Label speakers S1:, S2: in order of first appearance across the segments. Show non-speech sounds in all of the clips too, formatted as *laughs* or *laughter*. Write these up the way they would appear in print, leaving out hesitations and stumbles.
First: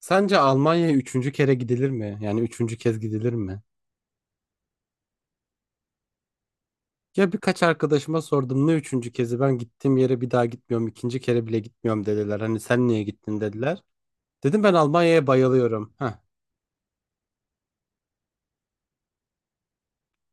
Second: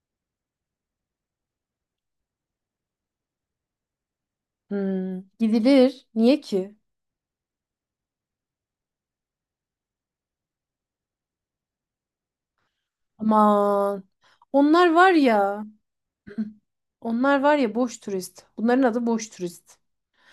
S1: Sence Almanya'ya üçüncü kere gidilir mi? Yani üçüncü kez gidilir mi?
S2: Hmm, gidilir. Niye ki?
S1: Ya birkaç arkadaşıma sordum, ne üçüncü kezi, ben gittiğim yere bir daha gitmiyorum, ikinci kere bile gitmiyorum dediler. Hani sen niye gittin dediler.
S2: Aman.
S1: Dedim ben
S2: Onlar var
S1: Almanya'ya
S2: ya.
S1: bayılıyorum. Heh.
S2: *clears throat* Onlar var ya boş turist. Bunların adı boş turist.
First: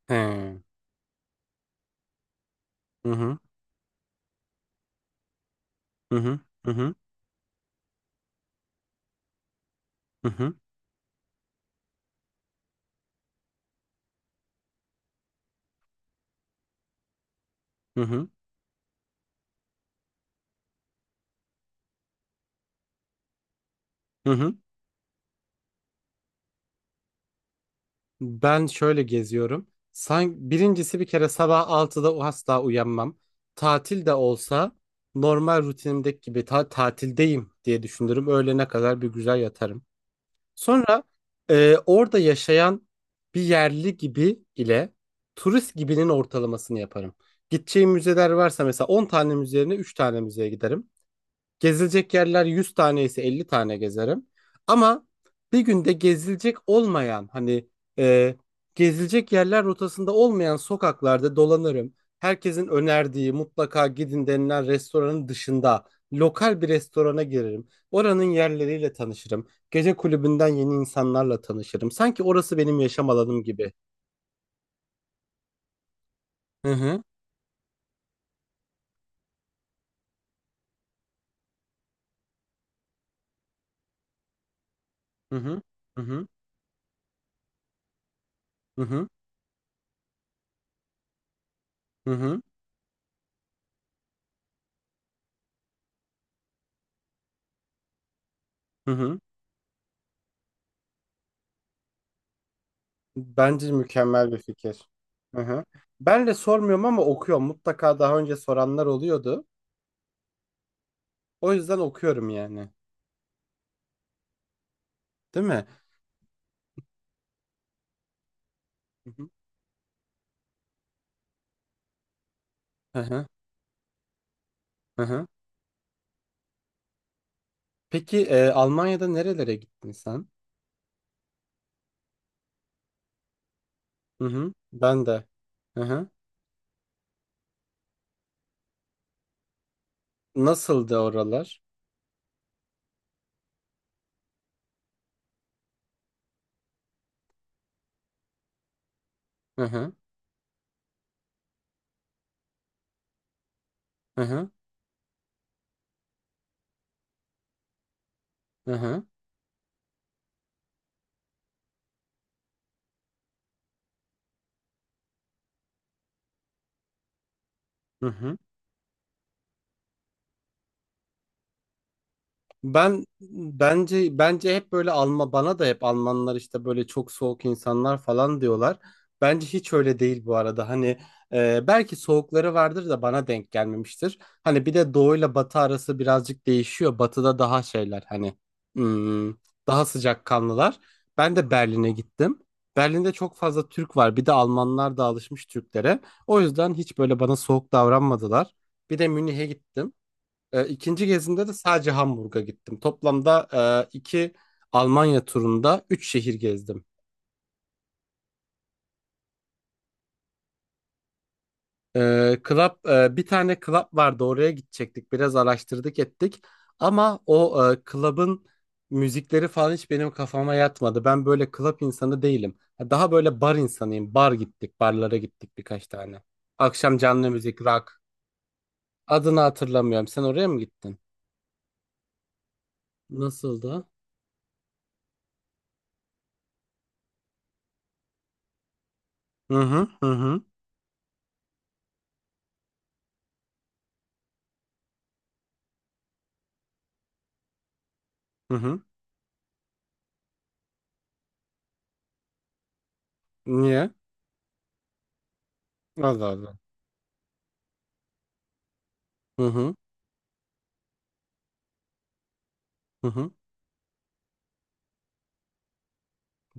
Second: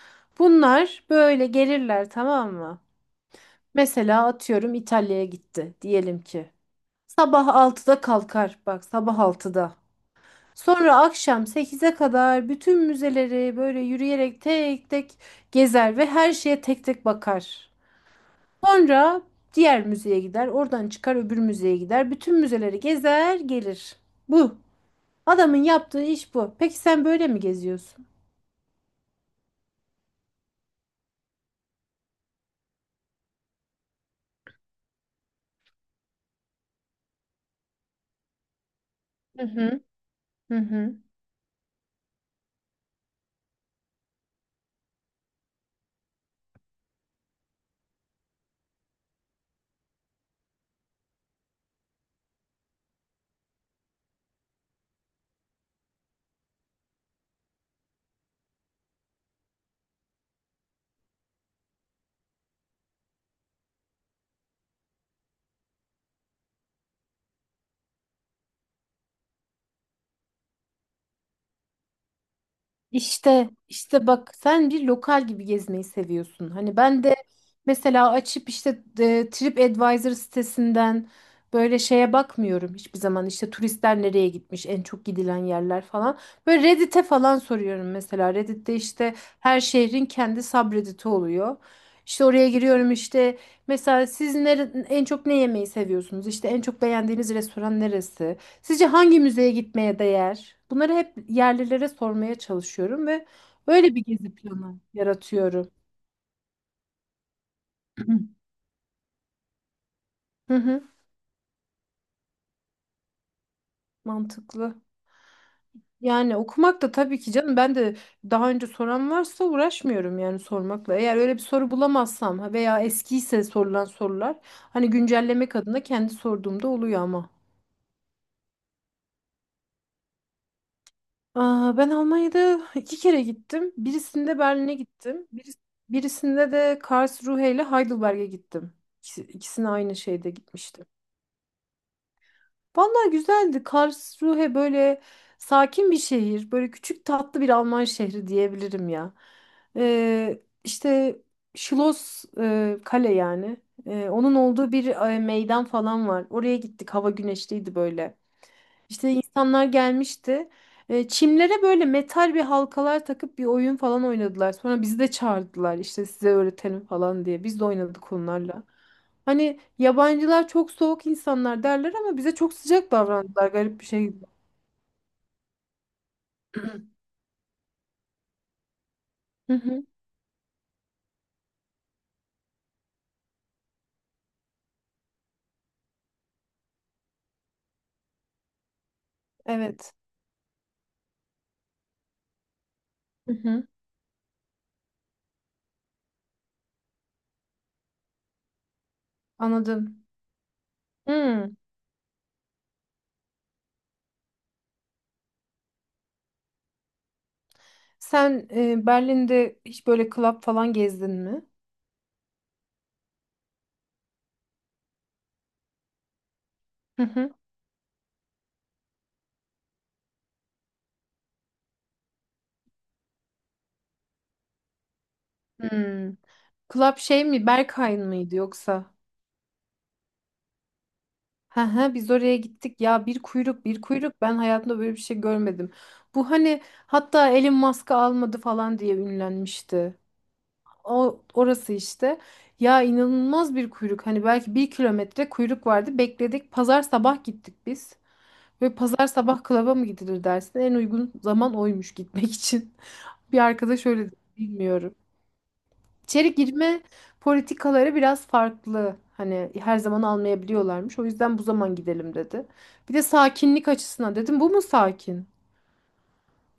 S1: He.
S2: Bunlar böyle gelirler, tamam mı?
S1: Hı hı.
S2: Mesela atıyorum İtalya'ya gitti
S1: Hı
S2: diyelim
S1: hı.
S2: ki.
S1: Hı hı.
S2: Sabah 6'da kalkar. Bak, sabah 6'da.
S1: Hı hı.
S2: Sonra akşam 8'e kadar bütün müzeleri böyle yürüyerek tek tek gezer ve her şeye tek tek bakar.
S1: Hı hı.
S2: Sonra diğer müzeye gider, oradan çıkar, öbür müzeye gider. Bütün müzeleri gezer, gelir.
S1: Hı hı.
S2: Bu. Adamın yaptığı iş bu. Peki sen böyle mi geziyorsun?
S1: Ben şöyle geziyorum. Sanki birincisi, bir kere sabah 6'da asla uyanmam. Tatil de olsa normal rutinimdeki gibi tatildeyim diye düşünürüm. Öğlene kadar bir güzel
S2: Hı hı.
S1: yatarım.
S2: Hı hı.
S1: Sonra orada yaşayan bir yerli gibi ile turist gibinin ortalamasını yaparım. Gideceğim müzeler varsa mesela 10 tane müze yerine 3 tane müzeye giderim. Gezilecek yerler 100 tane ise 50 tane gezerim. Ama bir günde gezilecek olmayan, hani e, gezilecek yerler rotasında olmayan sokaklarda dolanırım. Herkesin önerdiği, mutlaka gidin denilen restoranın dışında lokal bir restorana girerim. Oranın yerleriyle tanışırım. Gece kulübünden yeni insanlarla tanışırım. Sanki orası benim yaşam alanım
S2: İşte
S1: gibi.
S2: işte bak, sen bir lokal gibi gezmeyi seviyorsun. Hani
S1: Hı
S2: ben de mesela açıp işte TripAdvisor sitesinden böyle şeye bakmıyorum hiçbir zaman. İşte turistler nereye gitmiş, en çok
S1: hı
S2: gidilen yerler
S1: hı
S2: falan.
S1: hı
S2: Böyle Reddit'e falan soruyorum mesela. Reddit'te
S1: hı hı
S2: işte her şehrin kendi subreddit'i oluyor. İşte
S1: hı
S2: oraya giriyorum işte, mesela siz en çok ne yemeyi seviyorsunuz? İşte en çok beğendiğiniz restoran neresi? Sizce
S1: hı. Hı.
S2: hangi müzeye gitmeye değer? Bunları hep yerlilere sormaya çalışıyorum ve
S1: Bence
S2: öyle bir
S1: mükemmel
S2: gezi
S1: bir
S2: planı
S1: fikir. Hı hı.
S2: yaratıyorum.
S1: Ben de sormuyorum ama okuyorum. Mutlaka daha önce
S2: *clears throat*
S1: soranlar oluyordu.
S2: Hı hı,
S1: O yüzden okuyorum yani.
S2: mantıklı.
S1: Değil mi?
S2: Yani okumak da tabii ki canım, ben de daha önce
S1: Hı
S2: soran
S1: hı.
S2: varsa uğraşmıyorum yani sormakla. Eğer öyle bir soru bulamazsam ha, veya
S1: Hı hı.
S2: eskiyse sorulan sorular hani
S1: Hı hı.
S2: güncellemek adına kendi sorduğumda oluyor ama.
S1: Peki Almanya'da nerelere gittin sen?
S2: Aa, ben Almanya'da iki kere gittim.
S1: Hı
S2: Birisinde
S1: hı.
S2: Berlin'e
S1: Ben de.
S2: gittim.
S1: Hı hı.
S2: Birisinde de Karlsruhe ile Heidelberg'e gittim. İkisi, ikisine aynı şeyde gitmiştim.
S1: Nasıldı oralar?
S2: Vallahi güzeldi. Karlsruhe böyle sakin bir şehir. Böyle küçük tatlı bir Alman şehri diyebilirim ya.
S1: Hı hı.
S2: İşte Schloss, kale yani.
S1: Hı
S2: Onun
S1: hı.
S2: olduğu bir meydan falan var. Oraya gittik. Hava güneşliydi böyle.
S1: Hı hı.
S2: İşte insanlar gelmişti. Çimlere böyle metal bir halkalar takıp bir oyun falan oynadılar. Sonra bizi de çağırdılar, işte size öğretelim falan diye. Biz de
S1: Hı
S2: oynadık
S1: hı.
S2: onlarla. Hani yabancılar çok soğuk insanlar derler ama bize çok sıcak
S1: Ben
S2: davrandılar, garip bir
S1: bence
S2: şekilde.
S1: bence hep böyle Alman, bana da hep Almanlar işte böyle çok soğuk insanlar falan diyorlar. Bence
S2: Hı
S1: hiç
S2: hı,
S1: öyle değil bu arada. Hani belki soğukları vardır da bana denk gelmemiştir. Hani bir de doğuyla batı arası birazcık değişiyor. Batıda daha şeyler, hani hmm, daha
S2: evet.
S1: sıcakkanlılar. Ben de Berlin'e gittim. Berlin'de
S2: Hı
S1: çok
S2: hı,
S1: fazla Türk var. Bir de Almanlar da alışmış Türklere. O yüzden hiç böyle bana soğuk davranmadılar. Bir de Münih'e gittim.
S2: anladım.
S1: İkinci gezimde de
S2: Hmm.
S1: sadece Hamburg'a gittim. Toplamda iki Almanya turunda üç şehir gezdim.
S2: Sen Berlin'de hiç böyle club falan gezdin mi?
S1: Bir tane club vardı, oraya gidecektik. Biraz araştırdık ettik.
S2: Hı
S1: Ama
S2: hı.
S1: o club'ın müzikleri falan hiç benim kafama yatmadı. Ben böyle club insanı değilim. Daha böyle bar insanıyım. Barlara gittik birkaç
S2: Hmm.
S1: tane. Akşam
S2: Club şey
S1: canlı
S2: mi?
S1: müzik, rock.
S2: Berghain mıydı yoksa?
S1: Adını hatırlamıyorum. Sen oraya mı gittin?
S2: Hı hı, biz oraya gittik ya, bir kuyruk bir
S1: Nasıldı?
S2: kuyruk, ben hayatımda böyle bir şey görmedim. Bu hani hatta Elon Musk'ı almadı falan diye
S1: Hı hı
S2: ünlenmişti.
S1: hı hı.
S2: O orası işte. Ya inanılmaz bir kuyruk, hani belki bir kilometre kuyruk vardı, bekledik. Pazar sabah gittik biz.
S1: Hı
S2: Ve
S1: hı.
S2: pazar sabah klaba mı gidilir dersin? En uygun zaman oymuş gitmek için. *laughs* Bir arkadaş
S1: Niye?
S2: öyle dedi, bilmiyorum.
S1: Allah
S2: İçeri
S1: Allah.
S2: girme politikaları biraz farklı.
S1: Hı
S2: Hani
S1: hı.
S2: her zaman almayabiliyorlarmış. O yüzden bu zaman gidelim dedi. Bir de
S1: Hı hı.
S2: sakinlik açısından dedim, bu mu sakin?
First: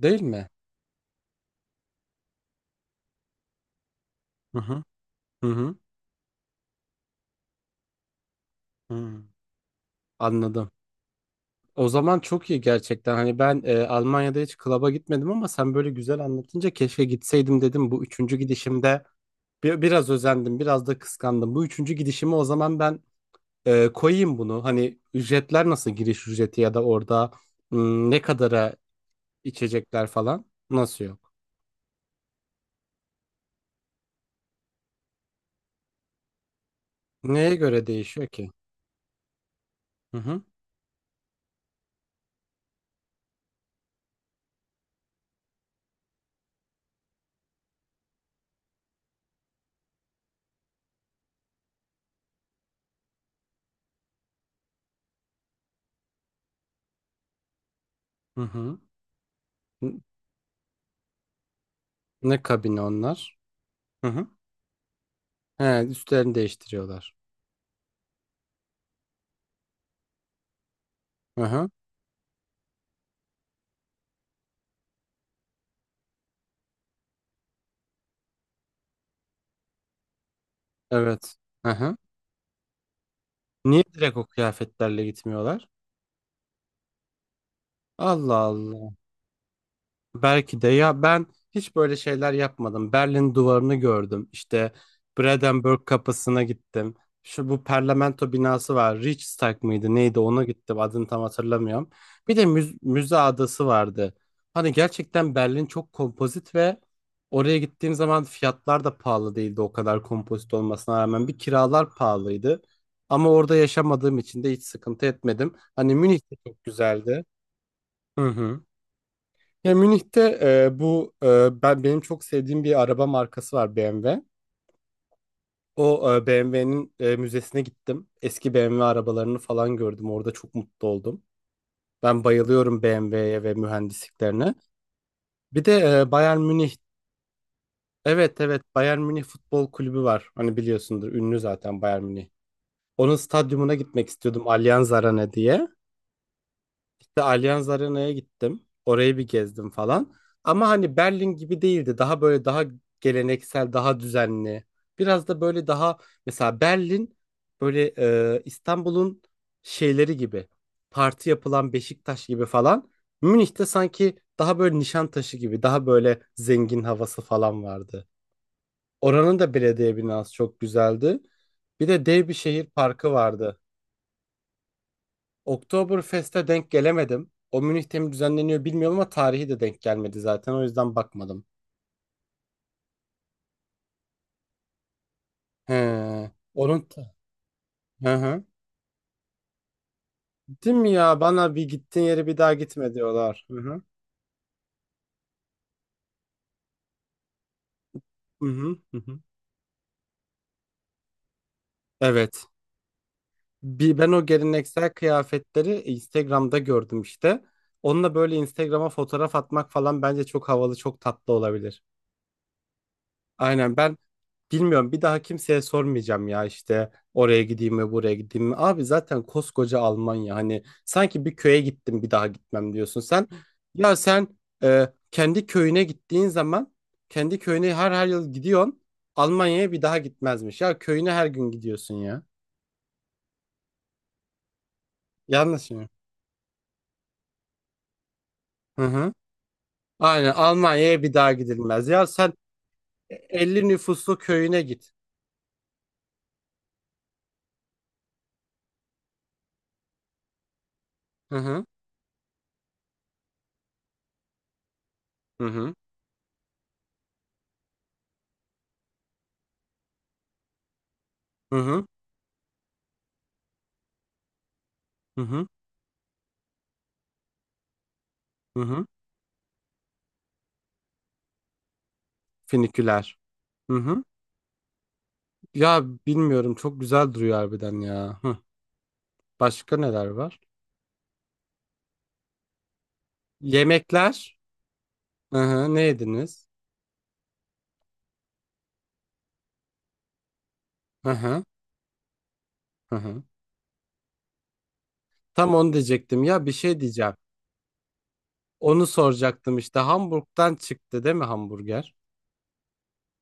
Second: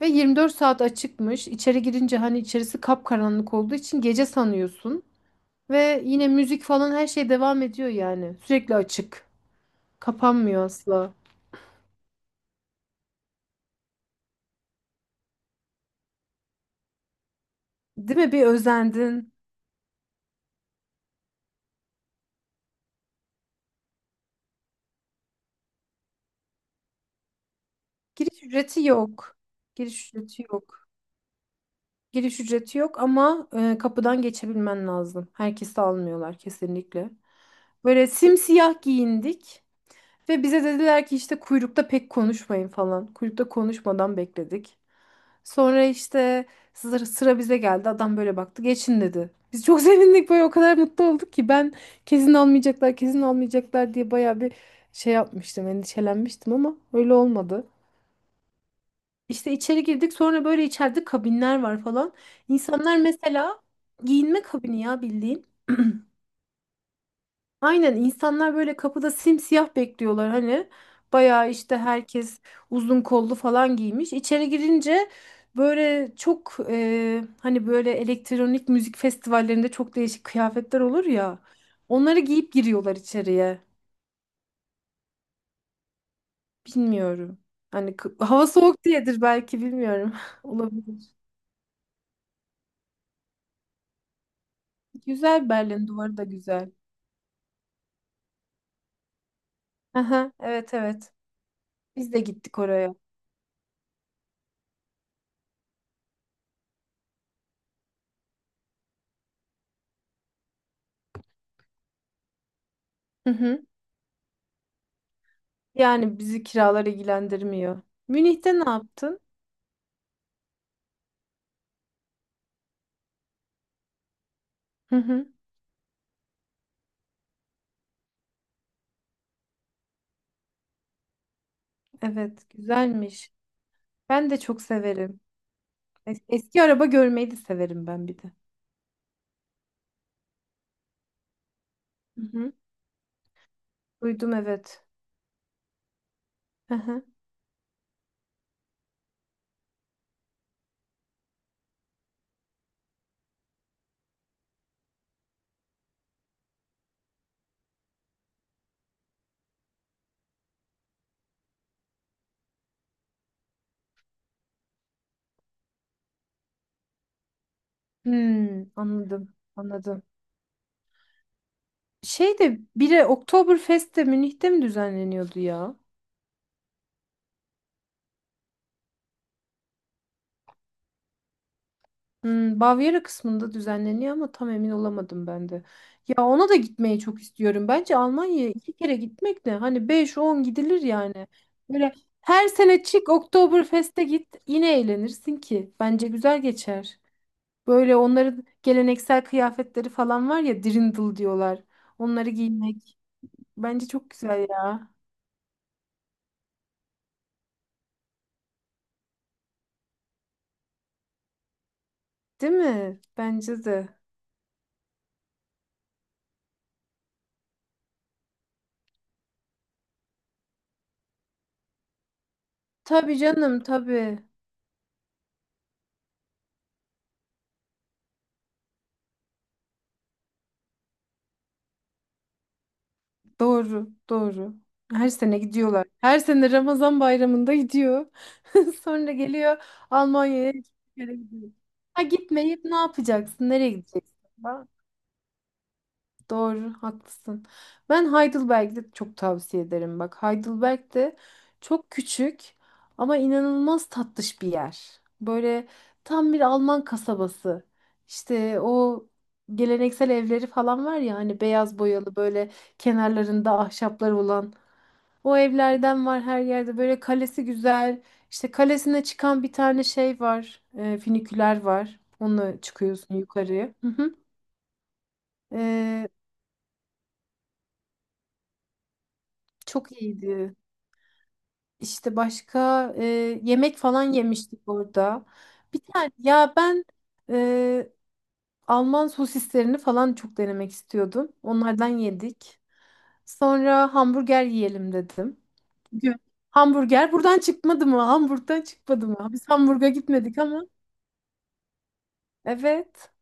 S2: Ve
S1: mi?
S2: 24 saat açıkmış. İçeri girince, hani içerisi kapkaranlık olduğu için, gece
S1: Hı hı.
S2: sanıyorsun.
S1: Hı hı.
S2: Ve yine müzik falan her şey devam ediyor yani. Sürekli
S1: Hı.
S2: açık. Kapanmıyor
S1: Anladım.
S2: asla.
S1: O zaman çok iyi gerçekten. Hani ben Almanya'da hiç klaba gitmedim ama sen böyle güzel anlatınca keşke gitseydim dedim. Bu
S2: Değil mi?
S1: üçüncü
S2: Bir
S1: gidişimde
S2: özendin.
S1: biraz özendim, biraz da kıskandım. Bu üçüncü gidişimi o zaman ben koyayım bunu. Hani ücretler nasıl, giriş ücreti ya da orada ne
S2: Giriş
S1: kadara
S2: ücreti yok.
S1: içecekler
S2: Giriş ücreti
S1: falan,
S2: yok.
S1: nasıl yok?
S2: Giriş ücreti yok ama kapıdan geçebilmen lazım. Herkesi almıyorlar kesinlikle.
S1: Neye göre
S2: Böyle
S1: değişiyor ki?
S2: simsiyah giyindik
S1: Hı hı.
S2: ve bize dediler ki işte kuyrukta pek konuşmayın falan. Kuyrukta konuşmadan bekledik. Sonra işte sıra bize geldi. Adam böyle baktı. Geçin dedi. Biz çok *laughs* sevindik, böyle o kadar mutlu olduk ki, ben kesin almayacaklar, kesin almayacaklar diye bayağı bir şey yapmıştım, endişelenmiştim ama öyle olmadı.
S1: Hı hı.
S2: İşte içeri
S1: N-
S2: girdik, sonra böyle içeride kabinler var falan.
S1: Ne kabini
S2: İnsanlar
S1: onlar?
S2: mesela
S1: Hı hı.
S2: giyinme kabini ya, bildiğin.
S1: He, üstlerini değiştiriyorlar.
S2: Aynen, insanlar böyle kapıda simsiyah bekliyorlar hani.
S1: Hı
S2: Bayağı
S1: hı.
S2: işte herkes uzun kollu falan giymiş. İçeri girince böyle çok, hani böyle elektronik müzik festivallerinde çok değişik kıyafetler olur
S1: Evet.
S2: ya.
S1: Hı hı.
S2: Onları giyip giriyorlar içeriye.
S1: Niye direkt o kıyafetlerle gitmiyorlar?
S2: Bilmiyorum. Hani hava
S1: Allah
S2: soğuk
S1: Allah.
S2: diyedir belki, bilmiyorum. *laughs*
S1: Belki de, ya,
S2: Olabilir.
S1: ben hiç böyle şeyler yapmadım. Berlin duvarını gördüm. İşte
S2: Güzel,
S1: Brandenburg
S2: Berlin duvarı da
S1: kapısına
S2: güzel.
S1: gittim. Şu bu parlamento binası var. Reichstag mıydı neydi,
S2: Aha,
S1: ona
S2: evet
S1: gittim. Adını
S2: evet.
S1: tam hatırlamıyorum.
S2: Biz de
S1: Bir de
S2: gittik oraya.
S1: müze adası vardı. Hani gerçekten Berlin çok kompozit ve oraya gittiğim zaman fiyatlar da pahalı değildi o kadar kompozit olmasına rağmen. Bir kiralar pahalıydı. Ama
S2: Hı
S1: orada
S2: hı.
S1: yaşamadığım için de hiç sıkıntı etmedim. Hani
S2: Yani
S1: Münih de
S2: bizi
S1: çok
S2: kiralar
S1: güzeldi.
S2: ilgilendirmiyor.
S1: Hı
S2: Münih'te
S1: hı.
S2: ne yaptın?
S1: Ya Münih'te bu benim çok sevdiğim bir araba markası var, BMW.
S2: Hı hı.
S1: O BMW'nin müzesine gittim. Eski BMW arabalarını falan gördüm. Orada çok mutlu oldum. Ben
S2: Evet,
S1: bayılıyorum
S2: güzelmiş.
S1: BMW'ye ve
S2: Ben de
S1: mühendisliklerine.
S2: çok severim.
S1: Bir de Bayern
S2: Eski
S1: Münih.
S2: araba görmeyi de severim ben, bir de.
S1: Evet evet, Bayern Münih Futbol Kulübü var. Hani biliyorsundur, ünlü zaten Bayern Münih.
S2: Hı hı.
S1: Onun stadyumuna gitmek
S2: Duydum,
S1: istiyordum,
S2: evet.
S1: Allianz Arena diye.
S2: Hı hı.
S1: İşte Allianz Arena'ya gittim. Orayı bir gezdim falan. Ama hani Berlin gibi değildi. Daha böyle daha geleneksel, daha düzenli. Biraz da böyle daha, mesela Berlin böyle İstanbul'un şeyleri gibi. Parti yapılan Beşiktaş gibi falan. Münih'te sanki daha böyle Nişantaşı gibi, daha böyle zengin havası falan vardı.
S2: Hmm, anladım,
S1: Oranın da belediye
S2: anladım.
S1: binası çok güzeldi. Bir de dev bir
S2: Şey, de
S1: şehir
S2: biri
S1: parkı vardı.
S2: Oktoberfest de Münih'te mi düzenleniyordu ya?
S1: Oktoberfest'e denk gelemedim. O Münih'te mi düzenleniyor bilmiyorum ama tarihi de denk gelmedi zaten. O yüzden bakmadım.
S2: Bavyera kısmında düzenleniyor ama tam emin olamadım ben de. Ya
S1: He.
S2: ona da gitmeyi çok istiyorum. Bence
S1: Hı hı.
S2: Almanya'ya iki kere gitmek de, hani beş on
S1: Değil
S2: gidilir
S1: mi ya?
S2: yani.
S1: Bana bir
S2: Böyle
S1: gittiğin yere bir
S2: her
S1: daha
S2: sene
S1: gitme
S2: çık
S1: diyorlar. Hı hı.
S2: Oktoberfest'e git, yine eğlenirsin ki. Bence güzel geçer. Böyle onların
S1: Hı hı. Hı hı.
S2: geleneksel kıyafetleri falan var ya, dirndl diyorlar. Onları
S1: Evet.
S2: giymek bence çok
S1: Ben o
S2: güzel
S1: geleneksel
S2: ya.
S1: kıyafetleri Instagram'da gördüm işte. Onunla böyle Instagram'a fotoğraf atmak falan bence çok havalı, çok tatlı olabilir.
S2: Değil mi? Bence
S1: Aynen.
S2: de.
S1: Bilmiyorum, bir daha kimseye sormayacağım ya, işte oraya gideyim mi, buraya gideyim mi. Abi zaten koskoca Almanya, hani sanki bir köye gittim bir daha gitmem diyorsun
S2: Tabii
S1: sen.
S2: canım,
S1: Ya
S2: tabii.
S1: sen kendi köyüne gittiğin zaman kendi köyüne her yıl gidiyorsun. Almanya'ya bir daha gitmezmiş. Ya köyüne her gün gidiyorsun ya.
S2: Doğru, doğru. Her sene
S1: Yanlış
S2: gidiyorlar.
S1: mı?
S2: Her sene Ramazan bayramında gidiyor. *laughs*
S1: Hı hı.
S2: Sonra geliyor
S1: Aynen,
S2: Almanya'ya, hiçbir
S1: Almanya'ya bir
S2: yere
S1: daha
S2: gidiyor.
S1: gidilmez.
S2: Ha,
S1: Ya sen
S2: gitmeyip ne yapacaksın?
S1: 50
S2: Nereye
S1: nüfuslu
S2: gideceksin?
S1: köyüne
S2: Ha,
S1: git.
S2: doğru, haklısın. Ben Heidelberg'de çok tavsiye ederim. Bak, Heidelberg de
S1: Hı hı.
S2: çok küçük ama inanılmaz tatlış bir yer.
S1: Hı
S2: Böyle
S1: hı.
S2: tam bir Alman kasabası. İşte o geleneksel evleri falan var ya hani,
S1: Hı
S2: beyaz
S1: hı.
S2: boyalı, böyle kenarlarında ahşaplar olan
S1: Hı
S2: o
S1: hı.
S2: evlerden var her yerde. Böyle kalesi güzel. İşte
S1: Hı hı.
S2: kalesine çıkan bir tane şey var. Füniküler var. Onunla çıkıyorsun
S1: Finiküler.
S2: yukarıya.
S1: Hı
S2: Hı
S1: hı.
S2: hı.
S1: Ya
S2: E,
S1: bilmiyorum, çok güzel duruyor harbiden ya. Hı. Başka
S2: çok
S1: neler var?
S2: iyiydi. İşte başka, yemek falan
S1: Yemekler.
S2: yemiştik orada.
S1: Hı hı,
S2: Bir
S1: ne
S2: tane,
S1: yediniz?
S2: ya ben e, Alman sosislerini falan çok denemek
S1: Hı
S2: istiyordum.
S1: hı,
S2: Onlardan yedik.
S1: hı hı.
S2: Sonra hamburger yiyelim dedim.
S1: Tam onu
S2: Bugün
S1: diyecektim, ya bir şey diyeceğim.
S2: Hamburger buradan çıkmadı mı? Hamburg'dan
S1: Onu
S2: çıkmadı mı? Biz
S1: soracaktım işte,
S2: Hamburg'a gitmedik
S1: Hamburg'dan
S2: ama.
S1: çıktı değil mi hamburger?
S2: Evet.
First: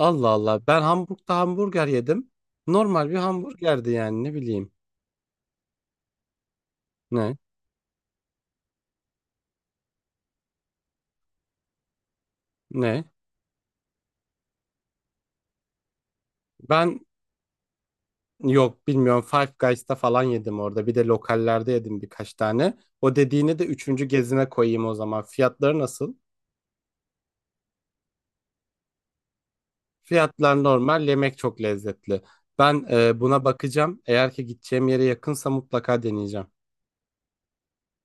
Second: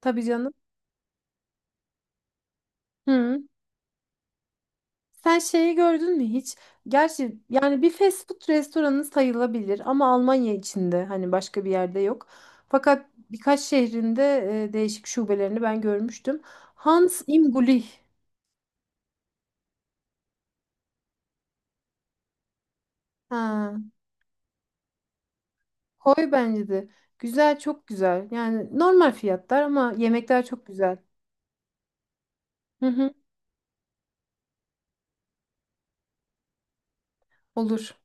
S2: Tabii canım.
S1: Allah, ben Hamburg'da hamburger yedim. Normal bir
S2: Hı.
S1: hamburgerdi yani, ne bileyim.
S2: Sen şeyi gördün mü hiç?
S1: Ne?
S2: Gerçi yani bir fast food restoranı sayılabilir ama Almanya içinde hani başka bir yerde yok.
S1: Ne?
S2: Fakat birkaç şehrinde değişik şubelerini ben görmüştüm.
S1: Ben
S2: Hans im Gully.
S1: yok bilmiyorum, Five Guys'ta falan yedim orada. Bir de lokallerde yedim birkaç tane. O dediğini de
S2: Ha,
S1: üçüncü gezime koyayım o zaman. Fiyatları nasıl?
S2: koy bence de. Güzel, çok güzel. Yani normal fiyatlar ama yemekler
S1: Fiyatlar
S2: çok güzel.
S1: normal, yemek çok lezzetli. Ben
S2: Hı hı,
S1: buna bakacağım. Eğer ki gideceğim yere yakınsa mutlaka deneyeceğim.
S2: olur.